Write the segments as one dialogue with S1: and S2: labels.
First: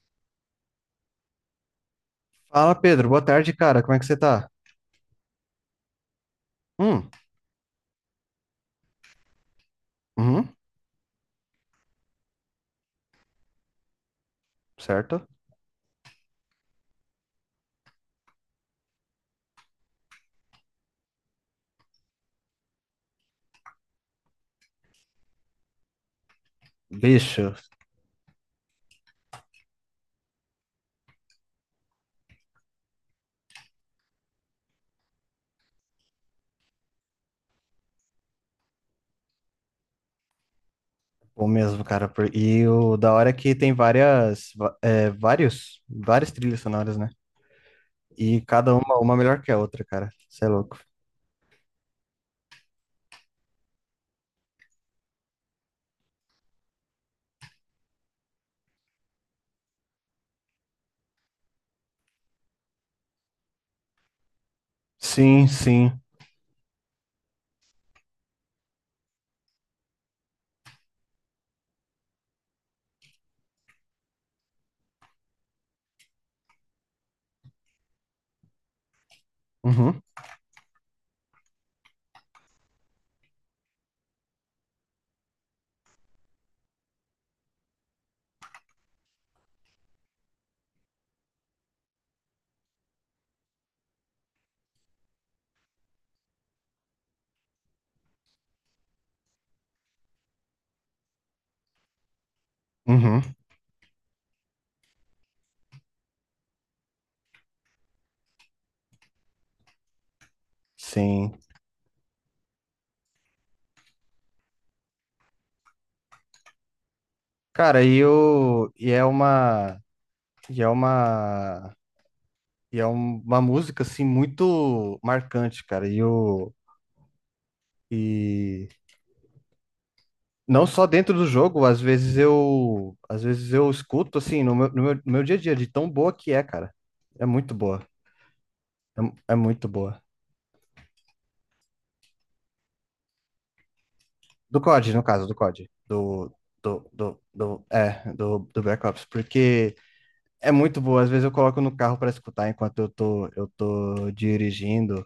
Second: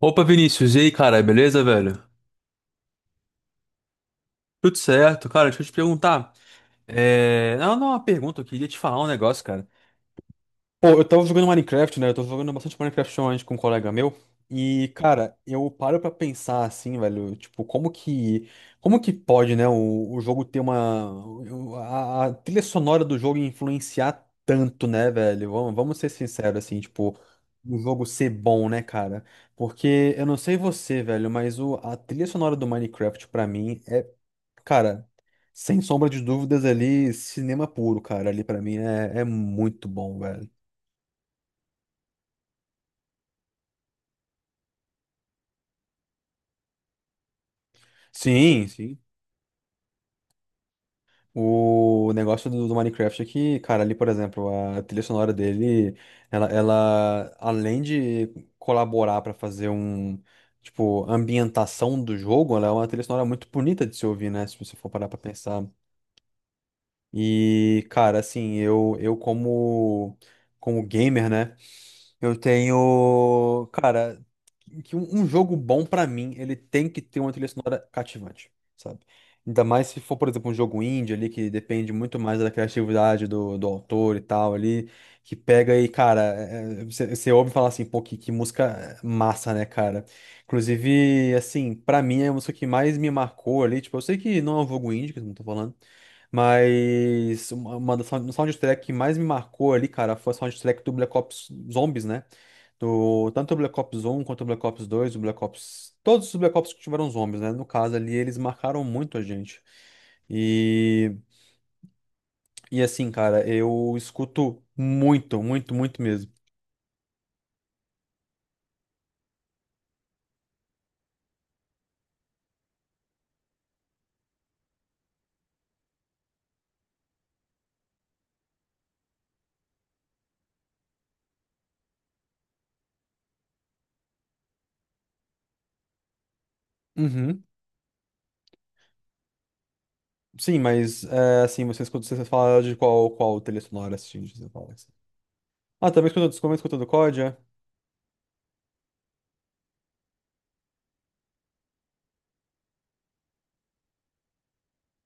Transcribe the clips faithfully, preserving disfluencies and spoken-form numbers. S1: Opa, Vinícius, e aí, cara, beleza, velho?
S2: Fala, Pedro. Boa tarde, cara. Como é que você tá?
S1: Tudo certo, cara, deixa eu te perguntar.
S2: Hum.
S1: É... Não, não, uma pergunta, eu queria te falar um negócio, cara.
S2: Uhum.
S1: Pô, eu tava jogando Minecraft, né? Eu tô jogando bastante Minecraft online com um colega meu. E,
S2: Certo.
S1: cara, eu paro pra pensar assim, velho, tipo, como que, como que pode, né, o, o jogo ter uma, o- a, a trilha sonora do jogo influenciar tanto, né, velho? Vamos, vamos ser sinceros, assim, tipo,
S2: Bicho,
S1: o jogo ser bom, né, cara? Porque eu não sei você, velho, mas o, a trilha sonora do Minecraft, pra mim, é, cara, sem sombra de dúvidas ali, cinema puro, cara, ali pra mim é, é muito bom, velho.
S2: bom mesmo, cara. por- E o da hora é que tem várias, va- é, vários, várias trilhas sonoras, né? E
S1: Sim,
S2: cada
S1: sim.
S2: uma, uma melhor que a outra, cara. Você é louco.
S1: O negócio do, do Minecraft é que, cara, ali, por exemplo, a trilha sonora dele, ela, ela além de colaborar pra fazer um, tipo, ambientação do jogo, ela é uma trilha sonora muito bonita de se ouvir, né? Se você for parar pra
S2: Sim,
S1: pensar.
S2: sim.
S1: E, cara, assim, eu, eu como, como gamer, né? Eu tenho, cara, que um um jogo bom pra mim, ele tem que ter uma trilha sonora cativante, sabe? Ainda mais se
S2: Uhum,
S1: for, por exemplo, um jogo indie ali que depende muito mais da criatividade do, do autor e tal ali, que pega e, cara, é- é, você você ouve falar assim, pô, que, que música massa, né, cara? Inclusive, assim, pra mim é a música que mais me marcou ali, tipo, eu sei que não é um jogo indie, que eu não tô falando, mas uma, uma das sound- soundtrack que mais me marcou ali, cara, foi a soundtrack do Black Ops Zombies, né? Do,
S2: uhum,
S1: tanto o Black Ops um quanto o Black Ops dois o Black Ops. Todos os Black Ops que tiveram zombies, né? No caso ali, eles marcaram muito a gente. E,
S2: sim.
S1: e assim, cara, eu escuto muito, muito, muito mesmo.
S2: Cara, e o, e é uma, e é uma, e é um- uma música, assim, muito marcante, cara. E o, Não só dentro do jogo, às vezes eu, às vezes eu escuto assim no meu, no meu, no meu dia a dia de tão boa que é, cara. É
S1: Uhum.
S2: muito boa. É, mu- é muito boa.
S1: Sim, mas é, assim, você escuta, você fala de qual, qual trilha sonora assistindo, você
S2: Do
S1: fala assim.
S2: C O D, no caso, do C O D.
S1: Ah, também escuta,
S2: Do,
S1: desculpa, escuta do
S2: do,
S1: C O D,
S2: do,
S1: é?
S2: do, é, do, do Black Ops, porque é muito boa. Às vezes eu coloco no carro para escutar enquanto eu tô, eu tô dirigindo.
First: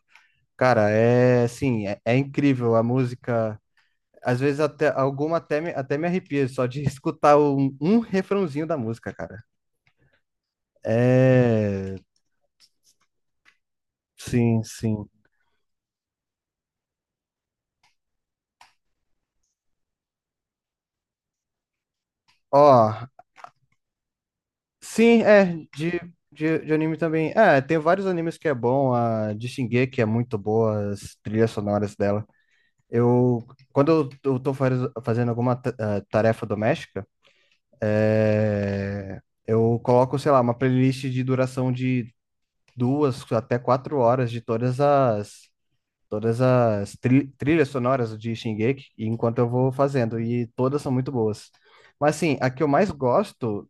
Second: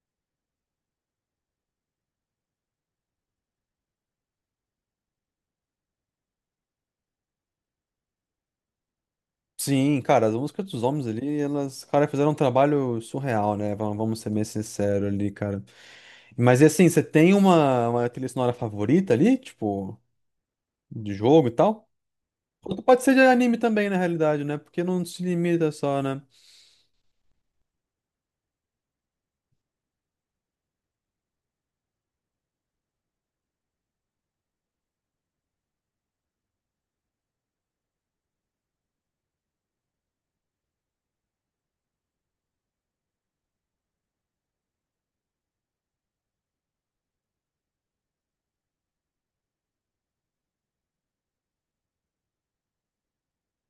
S2: Cara, é assim, é, é incrível a música. Às vezes até alguma até me, até me arrepia só de escutar um, um refrãozinho da música, cara.
S1: Sim, cara, as músicas dos homens ali, elas,
S2: É.
S1: cara, fizeram um trabalho surreal, né? Vamos vamos ser bem
S2: Sim,
S1: sinceros
S2: sim.
S1: ali, cara. Mas e assim, você tem uma, uma trilha sonora favorita ali? Tipo. De jogo e tal. Ou
S2: Ó,
S1: pode ser de anime também, na realidade, né? Porque não
S2: sim,
S1: se
S2: é,
S1: limita
S2: de,
S1: só, né?
S2: de, de anime também. É, tem vários animes que é bom, a de Shingeki é muito boa, as trilhas sonoras dela. Eu, Quando eu, eu tô faz- fazendo alguma ta- eh, tarefa doméstica, é, eu coloco, sei lá, uma playlist de duração de duas até quatro horas de todas as, todas as tri- trilhas sonoras de Shingeki, enquanto eu vou fazendo, e todas são muito boas. Mas assim, a que eu mais gosto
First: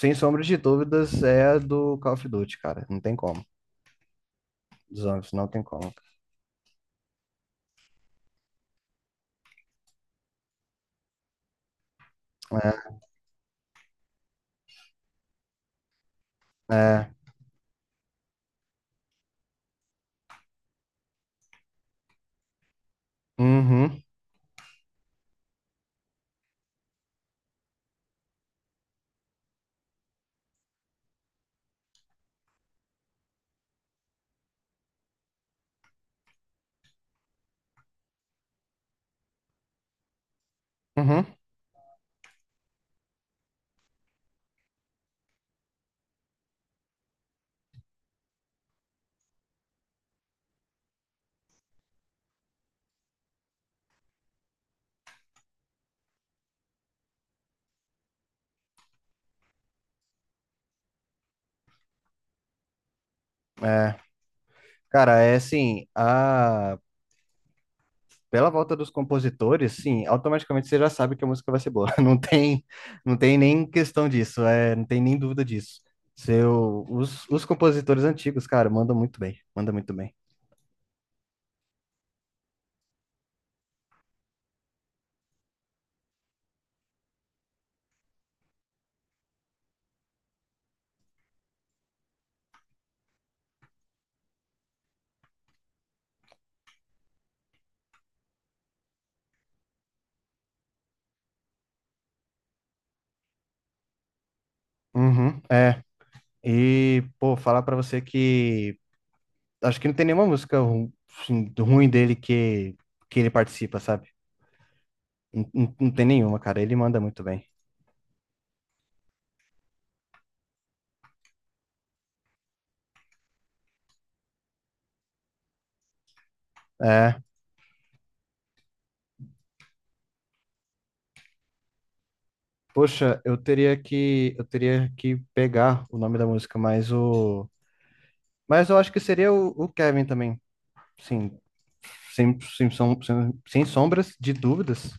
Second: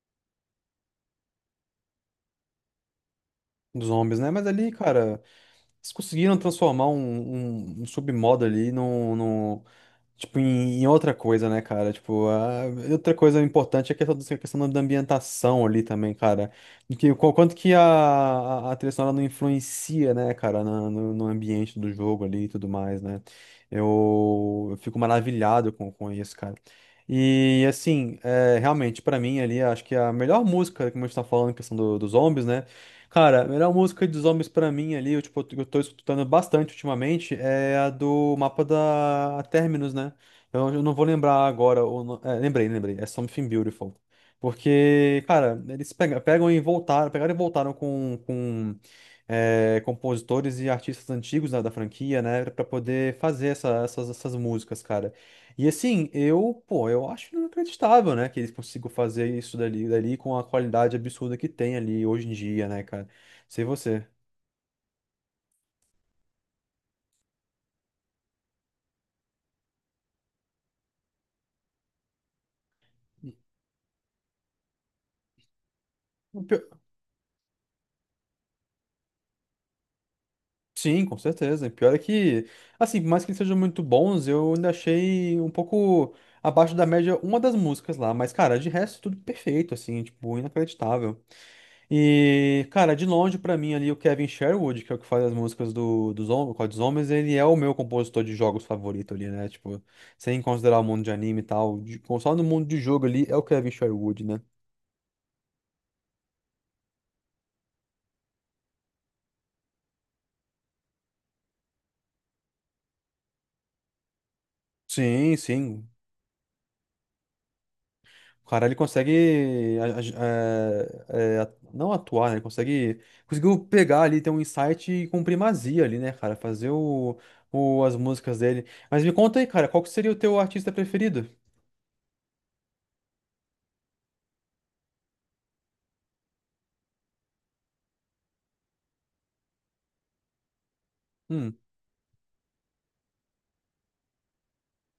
S2: sem sombra de dúvidas, é a do Call of Duty, cara. Não tem como.
S1: Dos zombies, né? Mas ali,
S2: Dos
S1: cara,
S2: zombies, não tem como.
S1: eles conseguiram transformar um, um, um submodo ali num, num, tipo, em, em outra coisa, né, cara? Tipo, a, outra coisa importante é a questão, do- a questão da ambientação ali também, cara.
S2: É,
S1: De
S2: é,
S1: que, qu- quanto que a, a, a trilha sonora não influencia, né, cara, na- no, no ambiente do jogo ali e tudo mais, né?
S2: uhum,
S1: Eu, eu fico maravilhado com, com isso, cara. E, assim, é, realmente, pra mim ali, acho que a melhor música, como a gente tá falando, questão do, dos zombies, né? Cara, a melhor música dos homens pra mim ali, eu, tipo, eu tô escutando bastante ultimamente, é a do mapa da Terminus, né? Eu, eu não vou
S2: uhum,
S1: lembrar agora, o no- é, lembrei, lembrei, é Something Beautiful. Porque, cara, eles pega- pegam e voltaram, pegaram e voltaram com, com é, compositores e artistas antigos, né, da franquia, né, pra poder fazer essa- essas, essas músicas, cara. E assim, eu, pô, eu acho inacreditável, né, que eles consigam fazer isso dali, dali com a qualidade absurda que tem ali hoje em dia, né, cara? Sei
S2: é.
S1: você.
S2: Cara, é assim, a... pela volta dos compositores, sim, automaticamente você já sabe que a música vai ser boa. Não tem, não tem nem questão disso, é, não tem nem dúvida disso.
S1: O pio-
S2: Seu, os, os, compositores antigos, cara, mandam muito bem, mandam muito bem.
S1: Sim, com certeza. O pior é que, assim, por mais que eles sejam muito bons, eu ainda achei um pouco abaixo da média uma das músicas lá, mas, cara, de resto, tudo perfeito, assim, tipo, inacreditável. E, cara, de longe pra mim ali o Kevin Sherwood, que é o que faz as músicas do, dos Hom- Code Zombies, ele é o meu compositor de jogos favorito ali, né? Tipo, sem considerar o mundo de anime e tal, de, só no mundo de jogo ali é o Kevin Sherwood, né?
S2: Uhum, é. E, pô, falar pra você que acho que não tem nenhuma música ru- assim, ruim dele que, que ele participa, sabe?
S1: Sim,
S2: Não, não-
S1: sim.
S2: não tem nenhuma, cara. Ele manda muito bem.
S1: O cara, ele consegue a- a- é, é, a- não atuar, né? Ele consegue, conseguiu pegar ali, ter um insight com primazia ali, né, cara? Fazer o,
S2: É.
S1: o- as músicas dele. Mas me conta aí, cara, qual que seria o teu artista preferido?
S2: Poxa, eu teria que eu teria que pegar o nome da música, mas o mas eu acho que seria o, o Kevin também. Sim,
S1: Hum.
S2: sem, sem, som- sem, sem sombras de dúvidas.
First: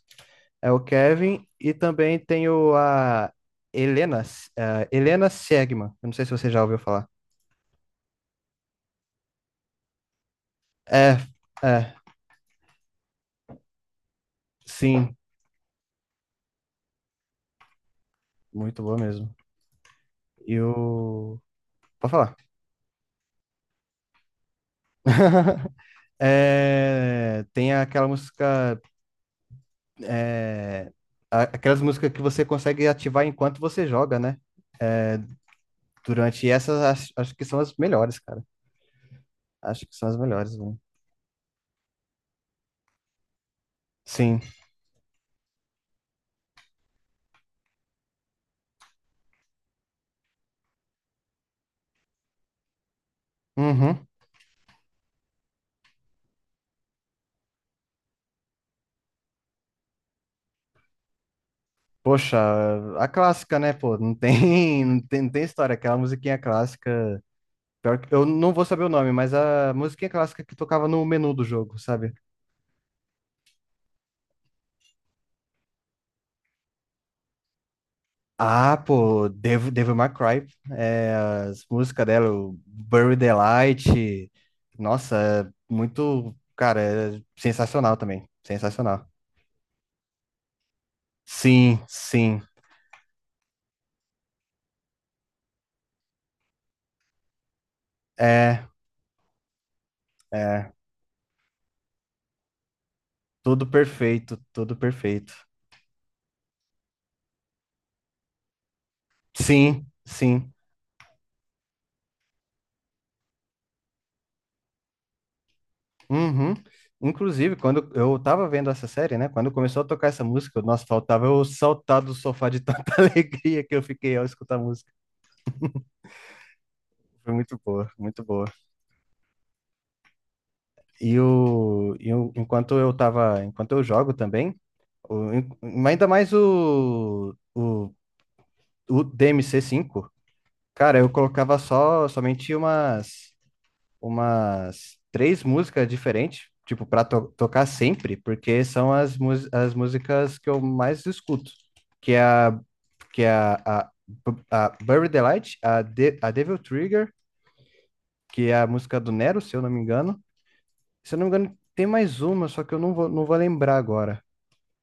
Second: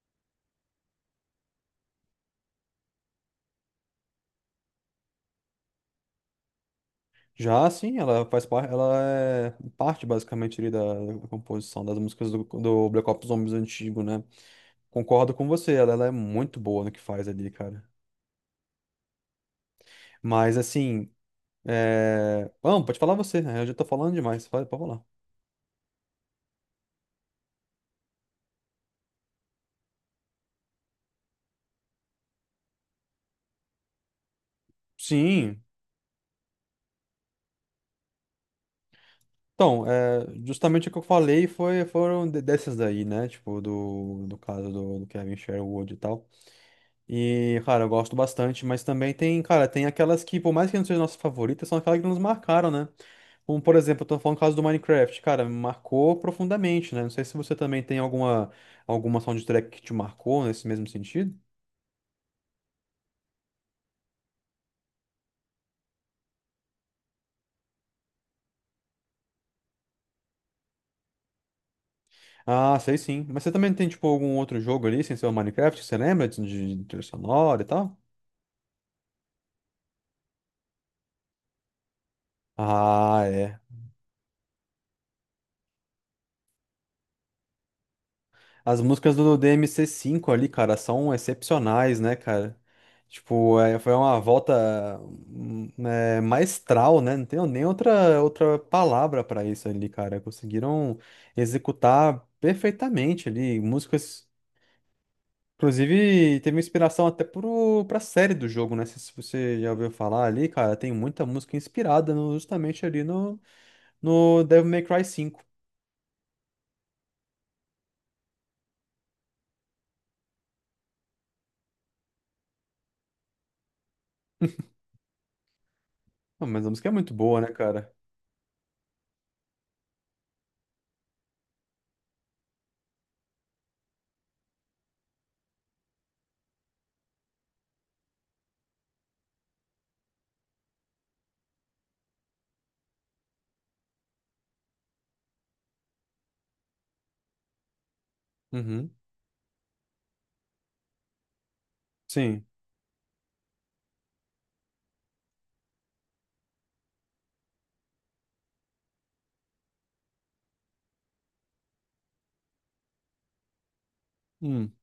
S2: É o Kevin e também tem o a Helena, eh, Helena Segman. Eu não sei se você já ouviu falar.
S1: Já sim, ela faz parte, ela é parte basicamente ali da,
S2: É,
S1: da composição
S2: é,
S1: das músicas do, do Black Ops Zombies antigo, né?
S2: sim,
S1: Concordo com você, ela, ela é muito boa no que faz ali, cara.
S2: muito boa mesmo. E
S1: Mas assim,
S2: o Pode falar.
S1: é... não, pode falar você, né? Eu já tô falando demais, pode, pode falar.
S2: É, tem aquela música, a- aquelas músicas que você consegue ativar enquanto você joga, né?
S1: Sim,
S2: Durante essas, acho, acho que são as melhores, cara.
S1: então,
S2: Acho que são as
S1: é,
S2: melhores, né?
S1: justamente o que eu falei foi, foram de- dessas daí, né? Tipo, do, do
S2: Sim.
S1: caso do, do Kevin Sherwood e tal. E, cara, eu gosto bastante, mas também tem, cara, tem aquelas que, por mais que não sejam nossas favoritas, são aquelas que nos marcaram, né? Como, por exemplo, eu
S2: Uhum.
S1: tô falando o caso do Minecraft, cara, me marcou profundamente, né? Não sei se você também tem alguma, alguma soundtrack que te marcou nesse mesmo sentido.
S2: Poxa, a clássica, né, pô? Não tem, não tem, não tem história. Aquela musiquinha clássica. Pior que, eu não vou saber o nome, mas a musiquinha clássica que tocava no menu do jogo, sabe?
S1: Ah, sei sim. Mas você também tem, tipo, algum outro jogo ali, sem ser o Minecraft, que você lembra de, de trilha sonora e tal?
S2: Ah, pô, Devil, Devil May Cry, é, as músicas dela, o Buried
S1: Ah,
S2: the
S1: é.
S2: Light, nossa, é muito, cara, é sensacional também,
S1: As
S2: sensacional.
S1: músicas do dmc cinco ali, cara, são
S2: Sim,
S1: excepcionais, né,
S2: sim,
S1: cara? Tipo, é, foi uma volta hum, é, maestral, né? Não tenho nem outra, outra
S2: é,
S1: palavra pra isso ali, cara.
S2: é,
S1: Conseguiram executar perfeitamente ali.
S2: tudo
S1: Músicas,
S2: perfeito, tudo perfeito.
S1: inclusive, teve inspiração até pro, pra série do jogo, né? Se se você já
S2: Sim,
S1: ouviu falar ali,
S2: sim,
S1: cara, tem muita música inspirada no- justamente ali no, no Devil May Cry cinco.
S2: uhum. Inclusive, quando eu tava vendo essa série, né, quando começou a tocar essa música, nossa, faltava eu saltar do sofá de tanta alegria que eu fiquei ao escutar a música.
S1: Ah, mas a música é muito
S2: Foi
S1: boa, né,
S2: muito
S1: cara?
S2: boa, muito boa. E o, e o- enquanto eu tava, enquanto eu jogo também, o- en- ainda mais o, o, o D M C cinco, cara, eu colocava só somente umas umas três músicas diferentes, tipo para tocar sempre, porque
S1: Uhum.
S2: são as, mus- as músicas que eu mais escuto, que é
S1: Sim.
S2: a que é a a, a Bury the Light, a, De- a Devil Trigger, que é a música do Nero, se eu não me engano. Se eu não me engano, tem mais uma, só que eu não vou, não vou lembrar agora.
S1: Hum.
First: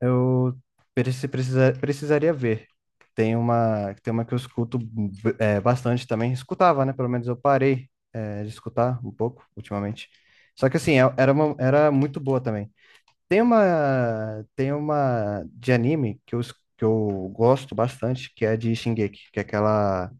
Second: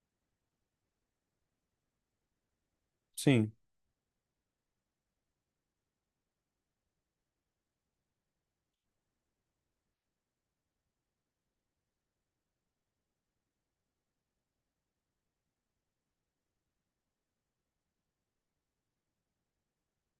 S2: Eu preci- precisa- precisaria ver. Tem
S1: Sim.
S2: uma, tem uma que eu escuto, é, bastante também. Escutava, né? Pelo menos eu parei, é, de escutar um pouco ultimamente. Só que assim, é- era, uma- era muito boa também. Tem uma, tem uma de anime que eu, es- que eu gosto bastante, que é de Shingeki, que é aquela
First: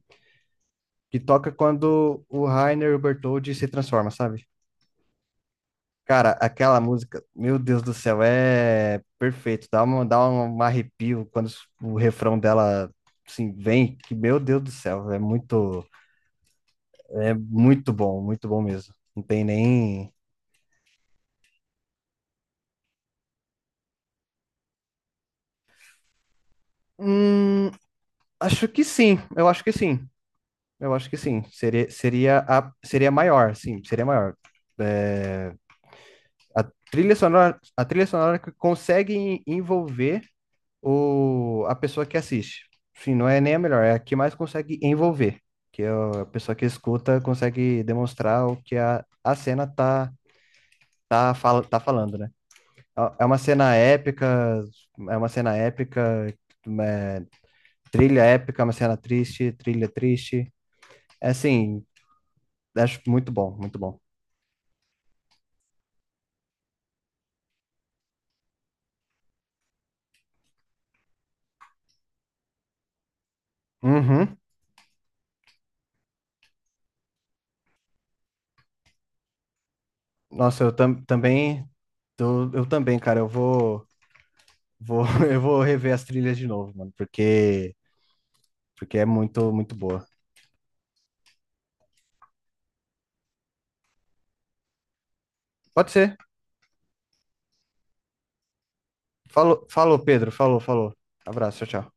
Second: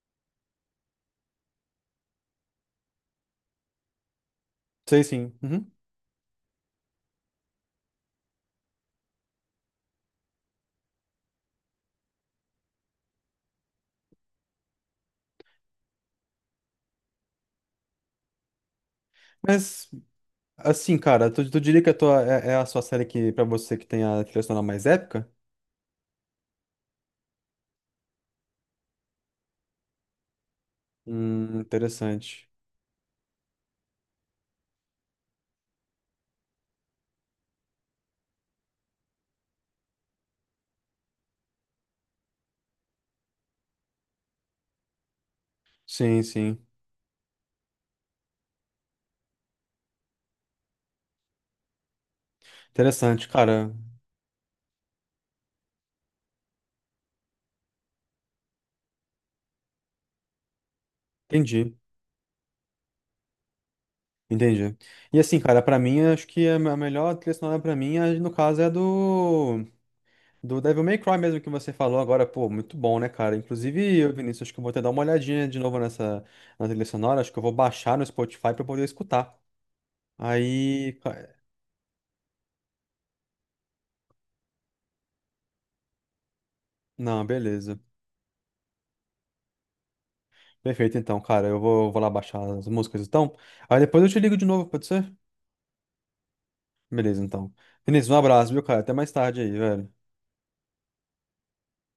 S2: que toca quando o Reiner e o Bertholdt se transformam, sabe?
S1: Sei sim. Uhum.
S2: Cara, aquela música, meu Deus do céu, é perfeito. Dá uma, dá um um arrepio quando o refrão dela, assim, vem, que meu Deus do céu, é muito, é muito bom, muito bom mesmo. Não tem
S1: Mas,
S2: nem.
S1: assim, cara, tu, tu diria que a tua, é, é a sua série que, pra você que tem a trilha sonora mais épica?
S2: Hum, acho que sim, eu acho que sim. Eu acho que sim.
S1: Hum,
S2: Seria, seria,
S1: interessante.
S2: a, seria maior, sim, seria maior. A trilha sonora, a trilha sonora que consegue envolver o, a pessoa que assiste. Sim, não é nem a melhor, é a que mais consegue envolver, que é
S1: Sim,
S2: a pessoa que
S1: sim.
S2: escuta consegue demonstrar o que a, a cena tá, tá, fala, tá falando, né? É
S1: Interessante,
S2: uma
S1: cara.
S2: cena épica, é uma cena épica, é, trilha épica, uma cena triste, trilha triste. É
S1: Entendi.
S2: assim, acho muito bom, muito bom.
S1: Entendi. E assim, cara, pra mim, acho que a me- a melhor trilha sonora pra mim, é, no caso, é a do, do Devil May Cry mesmo que você falou agora. Pô, muito bom, né, cara? Inclusive, eu,
S2: Uhum.
S1: Vinícius, acho que eu vou até dar uma olhadinha de novo nessa na trilha sonora. Acho que eu vou baixar no Spotify pra poder escutar.
S2: Nossa, eu
S1: Aí,
S2: tam,
S1: ca-
S2: também, eu, eu também, cara, eu vou, vou, eu vou rever as trilhas de novo, mano,
S1: não,
S2: porque,
S1: beleza.
S2: porque é muito, muito boa.
S1: Perfeito, então, cara. Eu vou, eu vou lá baixar as músicas, então. Aí depois eu te ligo de novo, pode ser?
S2: Pode ser.
S1: Beleza, então. Vinícius, um abraço, viu, cara? Até mais tarde aí,
S2: Falou,
S1: velho.
S2: falou, Pedro. Falou, falou. Abraço, tchau, tchau.